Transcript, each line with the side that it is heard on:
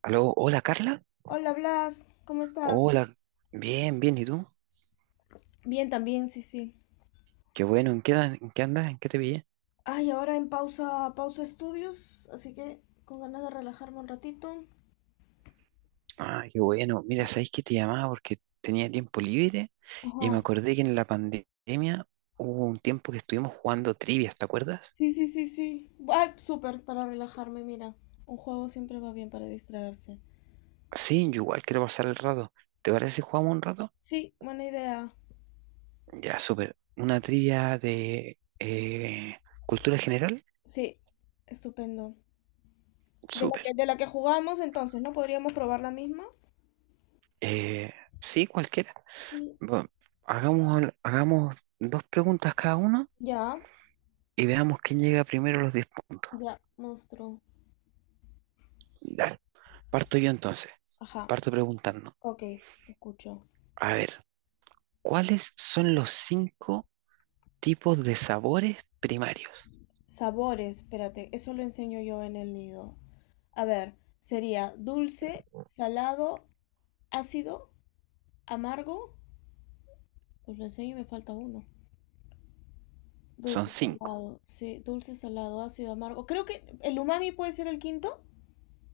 right: Aló, hola Carla.
left: Hola Blas, ¿cómo estás?
right: Hola, bien, bien, ¿y tú?
left: Bien, también, sí, sí.
right: Qué bueno, ¿en qué andas? ¿En qué te pillé?
left: Ay, ahora en pausa, pausa estudios, así que con ganas de relajarme un ratito.
right: Ah, qué bueno. Mira, ¿sabes que te llamaba? Porque tenía tiempo libre y me
left: Ajá.
right: acordé que en la pandemia hubo un tiempo que estuvimos jugando trivias, ¿te acuerdas?
left: Sí, sí, sí, sí. Ay, súper, para relajarme, mira. Un juego siempre va bien para distraerse.
right: Sí, yo igual quiero pasar el rato. ¿Te parece si jugamos un rato?
left: Sí, buena idea.
right: Ya, súper. Una trivia de cultura general,
left: Sí, estupendo. De la que,
right: súper.
left: de la que jugamos entonces, ¿no? ¿Podríamos probar la misma?
right: Eh, sí, cualquiera.
left: Sí.
right: Bueno, hagamos dos preguntas cada uno
left: Ya,
right: y veamos quién llega primero a los 10 puntos.
left: ya, monstruo.
right: Dale, parto yo entonces.
left: Ajá,
right: Parto preguntando.
left: ok, escucho.
right: A ver, ¿cuáles son los cinco tipos de sabores primarios?
left: Sabores, espérate, eso lo enseño yo en el nido. A ver, sería dulce, salado, ácido, amargo. Os lo enseño y me falta uno.
right: Son
left: Dulce,
right: cinco.
left: salado, sí, dulce, salado, ácido, amargo. Creo que el umami puede ser el quinto.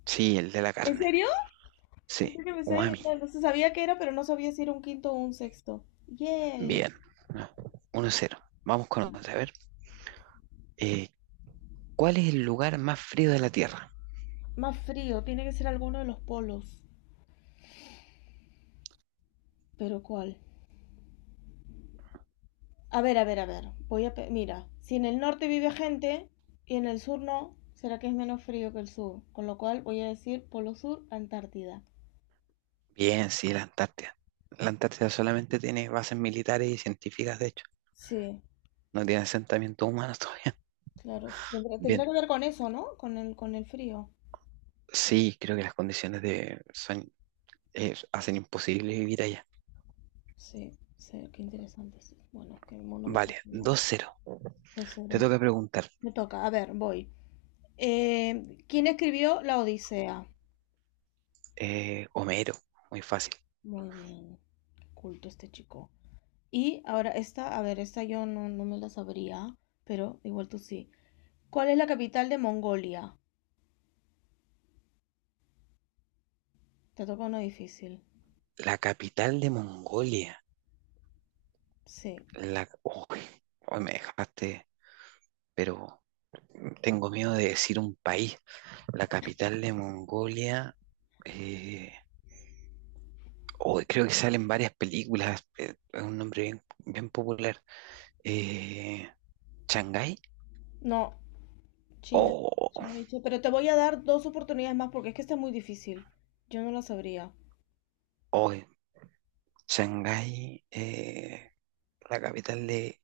right: Sí, el de la
left: ¿En
right: carne.
left: serio?
right: Sí,
left: Pensé que me estaba
right: umami.
left: inventando. Se sabía que era, pero no sabía si era un quinto o un sexto. Yay.
right: Bien. 1-0. Vamos con otra. A ver, eh, ¿cuál es el lugar más frío de la Tierra?
left: Más frío, tiene que ser alguno de los polos. ¿Pero cuál? A ver, a ver, a ver. Mira, si en el norte vive gente y en el sur no, será que es menos frío que el sur. Con lo cual voy a decir Polo Sur, Antártida.
right: Bien, sí, la Antártida. La Antártida solamente tiene bases militares y científicas, de hecho.
left: Sí,
right: No tiene asentamientos humanos todavía.
left: claro. Tendrá
right: Bien,
left: que ver con eso, ¿no? Con el frío.
right: sí, creo que las condiciones de, son hacen imposible vivir allá.
left: Sí, sí, qué interesante. Sí. Bueno, es que el mundo me
right: Vale,
left: fascina.
right: 2-0.
left: Entonces,
right: Te
left: cero.
right: toca preguntar,
left: Me toca. A ver, voy. ¿Quién escribió La Odisea?
right: Homero, muy fácil.
left: Muy bien. Qué culto este chico. Y ahora esta, a ver, esta yo no, no me la sabría, pero igual tú sí. ¿Cuál es la capital de Mongolia? Te toca uno difícil.
right: La capital de Mongolia.
left: Sí.
right: Uy, hoy me dejaste, pero tengo miedo de decir un país. La capital de Mongolia. eh, uy, creo que salen varias películas. Es un nombre bien, bien popular. Eh, ¿Shanghái?
left: No, China.
right: Oh,
left: Ya lo hice, pero te voy a dar dos oportunidades más porque es que está muy difícil. Yo no la sabría.
right: uy, Shanghái, la capital de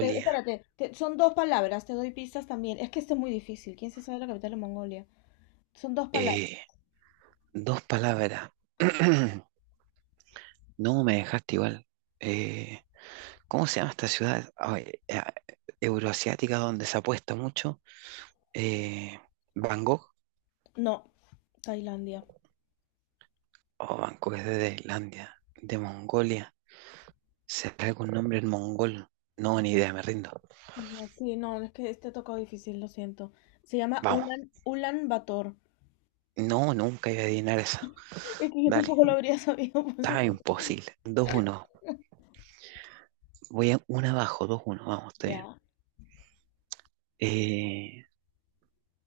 left: Espérate, son dos palabras, te doy pistas también. Es que está muy difícil. ¿Quién se sabe la capital de Mongolia? Son dos palabras.
right: Eh, Dos palabras. No, me dejaste igual. Eh, ¿cómo se llama esta ciudad? Ay, euroasiática donde se apuesta mucho. Eh, Bangkok.
left: No, Tailandia.
right: O Bangkok es de Tailandia, de Mongolia. ¿Será algún nombre en mongol? No, ni idea, me rindo.
left: No, sí, no, es que este tocó difícil, lo siento. Se llama
right: Vamos.
left: Ulan Bator.
right: No, nunca iba a adivinar esa.
left: Es que yo
right: Dale,
left: tampoco lo habría sabido, por eso
right: estaba
left: te-
right: imposible. 2-1. Voy a una abajo, 2-1. Vamos, estoy bien.
left: Ya,
right: Eh,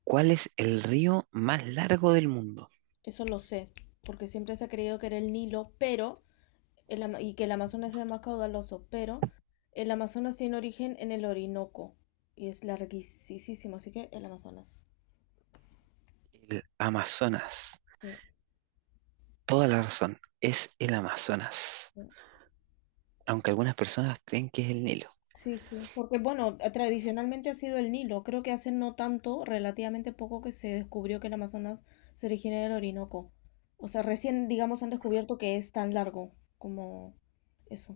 right: ¿cuál es el río más largo del mundo?
left: eso lo sé, porque siempre se ha creído que era el Nilo, pero y que el Amazonas sea más caudaloso, pero el Amazonas tiene origen en el Orinoco y es larguísimo, así que el Amazonas.
right: El Amazonas.
left: Sí,
right: Toda la razón. Es el Amazonas.
left: sí,
right: Aunque algunas personas creen que es el Nilo.
left: sí, sí, porque bueno, tradicionalmente ha sido el Nilo, creo que hace no tanto, relativamente poco que se descubrió que el Amazonas se origina del Orinoco. O sea, recién, digamos, han descubierto que es tan largo como eso,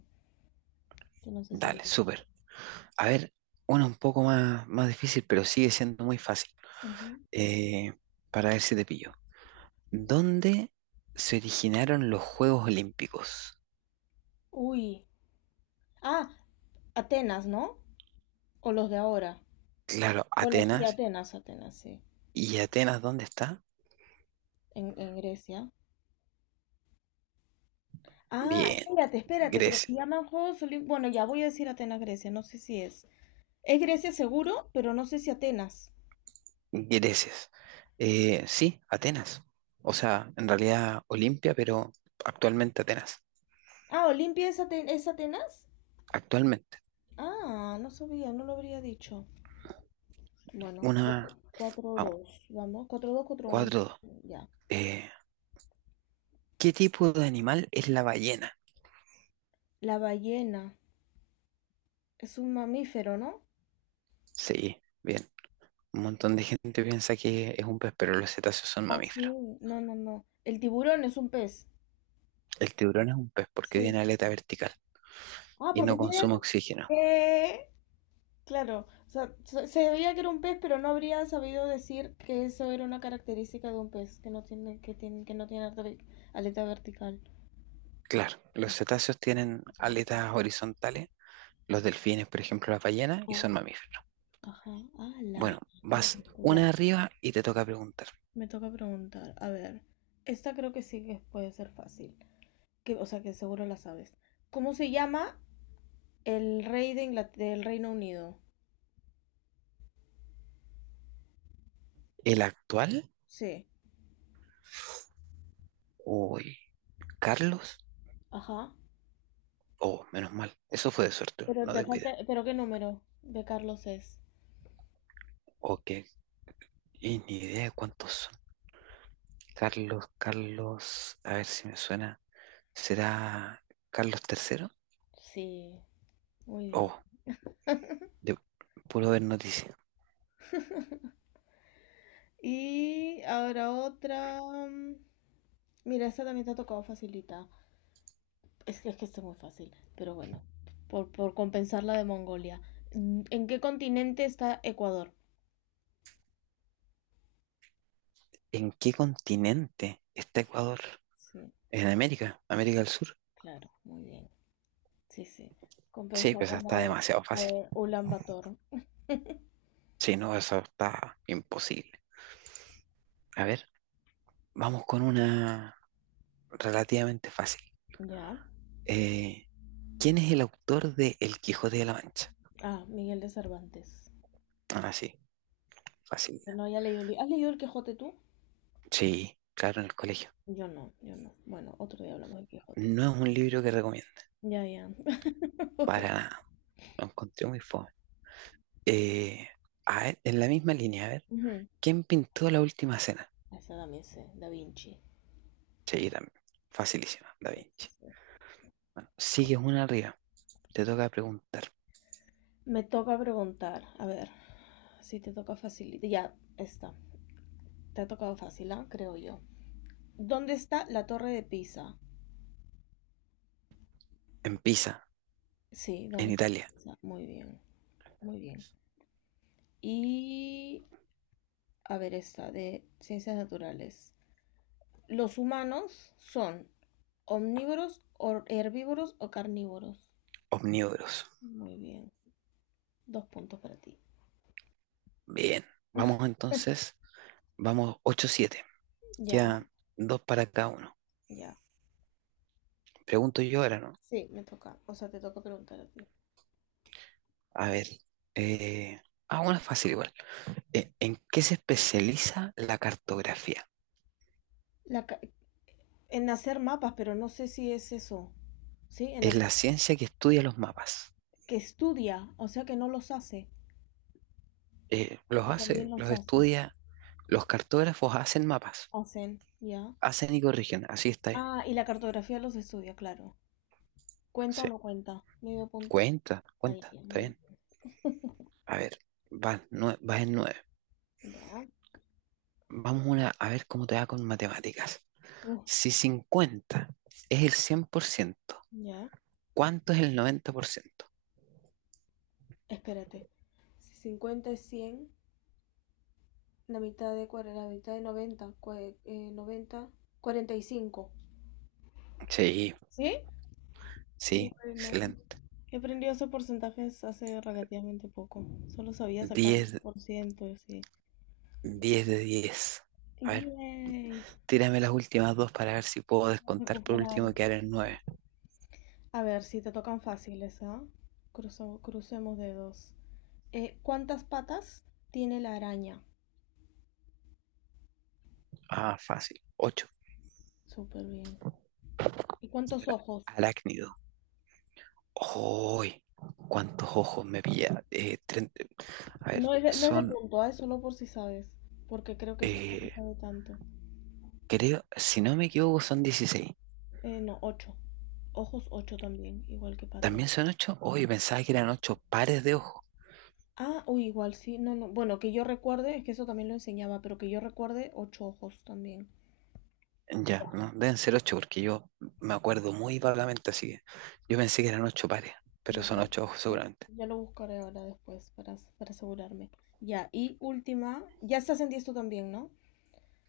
left: que no se sabía.
right: Dale, súper. A ver, una un poco más difícil, pero sigue siendo muy fácil.
left: Ujú.
right: Eh, para ver si te pillo. ¿Dónde se originaron los Juegos Olímpicos?
left: Uy, ah, Atenas, ¿no? O los de ahora.
right: Claro,
left: Bueno, sí,
right: Atenas.
left: Atenas, Atenas, sí.
right: ¿Y Atenas dónde está?
left: En Grecia. Ah,
right: Bien,
left: espérate, espérate, pero
right: Grecia.
left: se llaman Juegos Olímpicos. Bueno, ya voy a decir Atenas, Grecia, no sé si es. Es Grecia seguro, pero no sé si Atenas.
right: Grecia. Sí, Atenas. O sea, en realidad Olimpia, pero actualmente Atenas.
left: Ah, Olimpia es, es Atenas.
right: Actualmente.
left: Ah, no sabía, no lo habría dicho. Bueno,
right: Una,
left: cuatro
right: a
left: dos vamos, cuatro dos cuatro uno
right: 4-2.
left: ya.
right: Eh, ¿qué tipo de animal es la ballena?
left: La ballena es un mamífero, ¿no?
right: Sí, bien. Un montón de gente piensa que es un pez, pero los cetáceos son
left: Ah, sí,
right: mamíferos.
left: no, no, no. El tiburón es un pez.
right: El tiburón es un pez porque tiene
left: Sí.
right: aleta vertical
left: Ah,
right: y
left: porque
right: no
left: tiene...
right: consume oxígeno.
left: ¿Qué? Claro, o sea, se veía que era un pez, pero no habría sabido decir que eso era una característica de un pez, que no tiene aleta vertical.
right: Claro, los cetáceos tienen aletas horizontales, los delfines, por ejemplo, las ballenas, y
left: Ah,
right: son mamíferos.
left: ajá, ala,
right: Bueno,
left: qué
right: vas
left: bonito. Ya,
right: una arriba y te toca preguntar.
left: me toca preguntar. A ver, esta creo que sí que puede ser fácil. Que, o sea, que seguro la sabes. ¿Cómo se llama el rey de del Reino Unido?
right: ¿El actual?
left: Sí,
right: Uy, ¿Carlos?
left: ajá.
right: Oh, menos mal. Eso fue de suerte,
left: Pero
right: no
left: te
right: tengo
left: falta,
right: idea.
left: pero ¿qué número de Carlos es?
right: Ok, y ni idea de cuántos Carlos, a ver si me suena. ¿Será Carlos III?
left: Sí, muy bien.
right: Oh, de puro ver noticias.
left: Y ahora otra. mm, Mira, esta también te ha tocado facilita. Es que esta es muy fácil, pero bueno, por compensar la de Mongolia. ¿En qué continente está Ecuador?
right: ¿En qué continente está Ecuador?
left: Sí,
right: ¿En América? ¿América del Sur?
left: claro, muy bien. Sí, sí.
right: Sí,
left: Compensamos
right: pues esa está demasiado
left: la
right: fácil.
left: de Ulan Bator.
right: Sí, no, eso está imposible. A ver, vamos con una relativamente fácil.
left: Ya.
right: Eh, ¿quién es el autor de El Quijote de la Mancha?
left: Ah, Miguel de Cervantes.
right: Ah, sí, fácil.
left: Yo no, ya leí. ¿Has leído El Quijote tú?
right: Sí, claro, en el colegio.
left: Yo no, yo no. Bueno, otro día hablamos del Quijote.
right: No es un libro que recomiendo,
left: Ya, ya. Pobre.
right: para nada. Lo encontré muy fome. Eh, a ver, en la misma línea, a ver,
left: Ujú.
right: ¿quién pintó la última cena?
left: Esa también sé, Da Vinci.
right: Sí, también. Facilísima, Da
left: Sí, sí,
right: Vinci.
left: sí.
right: Bueno, sigues una arriba. Te toca preguntar.
left: Me toca preguntar, a ver, si te toca fácil. Ya está, te ha tocado fácil, ¿ah? Creo yo. ¿Dónde está la Torre de Pisa?
right: En Pisa,
left: Sí,
right: en
left: ¿dónde está la
right: Italia,
left: Pisa? Muy bien, muy bien. Y, a ver, esta de ciencias naturales. ¿Los humanos son omnívoros, herbívoros o carnívoros?
right: omnívoros.
left: Muy bien, dos puntos para ti.
right: Bien. Vamos entonces, vamos 8-7.
left: Ya,
right: Quedan dos para cada uno.
left: ya.
right: Pregunto yo ahora, ¿no?
left: Sí, me toca, o sea, te toca preguntar a ti.
right: A ver. eh, ah, una fácil igual. ¿En qué se especializa la cartografía?
left: La, ca- En hacer mapas, pero no sé si es eso. Sí, en
right: Es
left: hacer,
right: la ciencia que estudia los mapas.
left: que estudia, o sea que no los hace,
right: Los
left: o también
right: hace,
left: los
right: los
left: hace.
right: estudia. Los cartógrafos hacen mapas,
left: Hacen, ya.
right: hacen y corrigen, así está bien.
left: Ah, y la cartografía los estudia, claro. ¿Cuenta o
right: Sí,
left: no cuenta? Medio punto.
right: cuenta,
left: Ahí,
right: cuenta,
left: ya,
right: está
left: muy
right: bien. A ver, vas en nueve.
left: bien. Ya.
right: Vamos una, a ver cómo te va con matemáticas.
left: Uf,
right: Si 50 es el 100%,
left: ya.
right: ¿cuánto es el 90%?
left: Espérate. Si 50 es cien, la mitad de cuál, la mitad de noventa, noventa, 45.
right: Sí,
left: ¿Sí? Qué
right: sí,
left: buena.
right: excelente.
left: He aprendido esos porcentajes hace relativamente poco. Solo sabía sacar
right: 10,
left: un por ciento, así.
right: 10 de 10. A ver,
left: ¡Yay!
right: tírame las últimas dos para ver si puedo
left: A
right: descontar por
left: recuperar.
right: último y quedar en nueve.
left: A ver, si te tocan fáciles, ¿ah? Crucemos dedos. ¿Cuántas patas tiene la araña?
right: Ah, fácil. 8.
left: Súper bien. ¿Y cuántos ojos?
right: Arácnido. ¡Uy! ¿Cuántos ojos me pilla? 30. A ver,
left: No es de, no es de punto, ¿ah? Es solo por si sabes. Porque creo que esto no se
right: eh,
left: sabe tanto.
right: creo, si no me equivoco, son 16.
left: No, ocho. Ojos ocho también, igual que patas.
right: ¿También son 8. Uy, pensaba que eran 8 pares de ojos.
left: Ah, uy, igual sí, no, no. Bueno, que yo recuerde, es que eso también lo enseñaba, pero que yo recuerde, ocho ojos también.
right: Ya,
left: Ya.
right: no, deben ser 8 porque yo me acuerdo muy vagamente, así que yo pensé que eran 8 pares, pero
left: Bu-
right: son
left: bu-
right: 8 ojos seguramente.
left: Ya lo buscaré ahora después para asegurarme. Ya, y última, ya estás en 10 tú también, ¿no?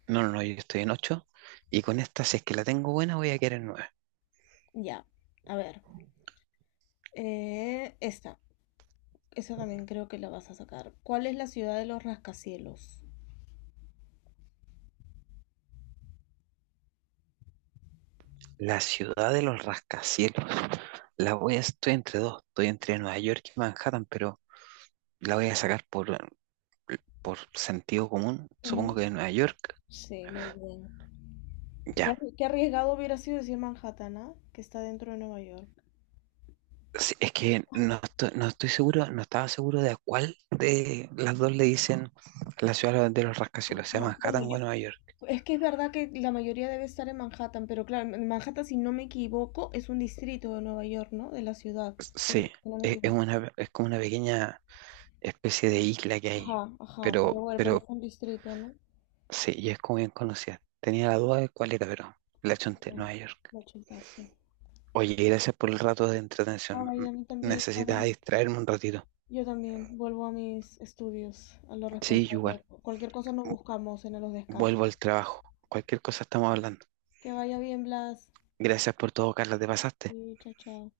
right: No, no, no, yo estoy en ocho y con esta, si es que la tengo buena, voy a quedar en 9.
left: Ya, a ver. Esta, esa también creo que la vas a sacar. ¿Cuál es la ciudad de los rascacielos?
right: La ciudad de los rascacielos. Estoy entre dos, estoy entre Nueva York y Manhattan, pero la voy a sacar por sentido común, supongo
left: Ujú.
right: que de Nueva York,
left: Sí, muy bien. Qué,
right: ya.
left: qué arriesgado hubiera sido decir Manhattan, ¿ah? Que está dentro de Nueva York.
right: Sí, es que no estoy seguro, no estaba seguro de a cuál de las dos le dicen la ciudad de los
left: Sí,
right: rascacielos, sea
left: no, bueno,
right: Manhattan
left: yo,
right: o Nueva York.
left: es que es verdad que la mayoría debe estar en Manhattan, pero claro, en Manhattan, si no me equivoco, es un distrito de Nueva York, ¿no? De la ciudad, pero-
right: Sí,
left: si no me
right: es, es
left: equivoco.
right: una, es como una pequeña especie de isla que hay,
left: Ajá, ajá, pero
right: pero,
left: bueno, pero es
right: pero
left: un distrito, ¿no?
right: sí, y es como bien conocida. Tenía la duda de cuál era, pero la chunté,
left: Bien,
right: Nueva York.
left: lo chuntaste.
right: Oye, gracias por el rato de entretención.
left: Ay, a mí también,
right: Necesitas
left: ahora
right: distraerme un ratito.
left: yo también vuelvo a mis estudios, a lo
right: Sí, igual.
left: responsable. Cualquier cosa nos buscamos en los descansos.
right: Vuelvo al trabajo. Cualquier cosa estamos hablando.
left: Que vaya bien, Blas.
right: Gracias por todo, Carla, te pasaste.
left: Y chao, chao.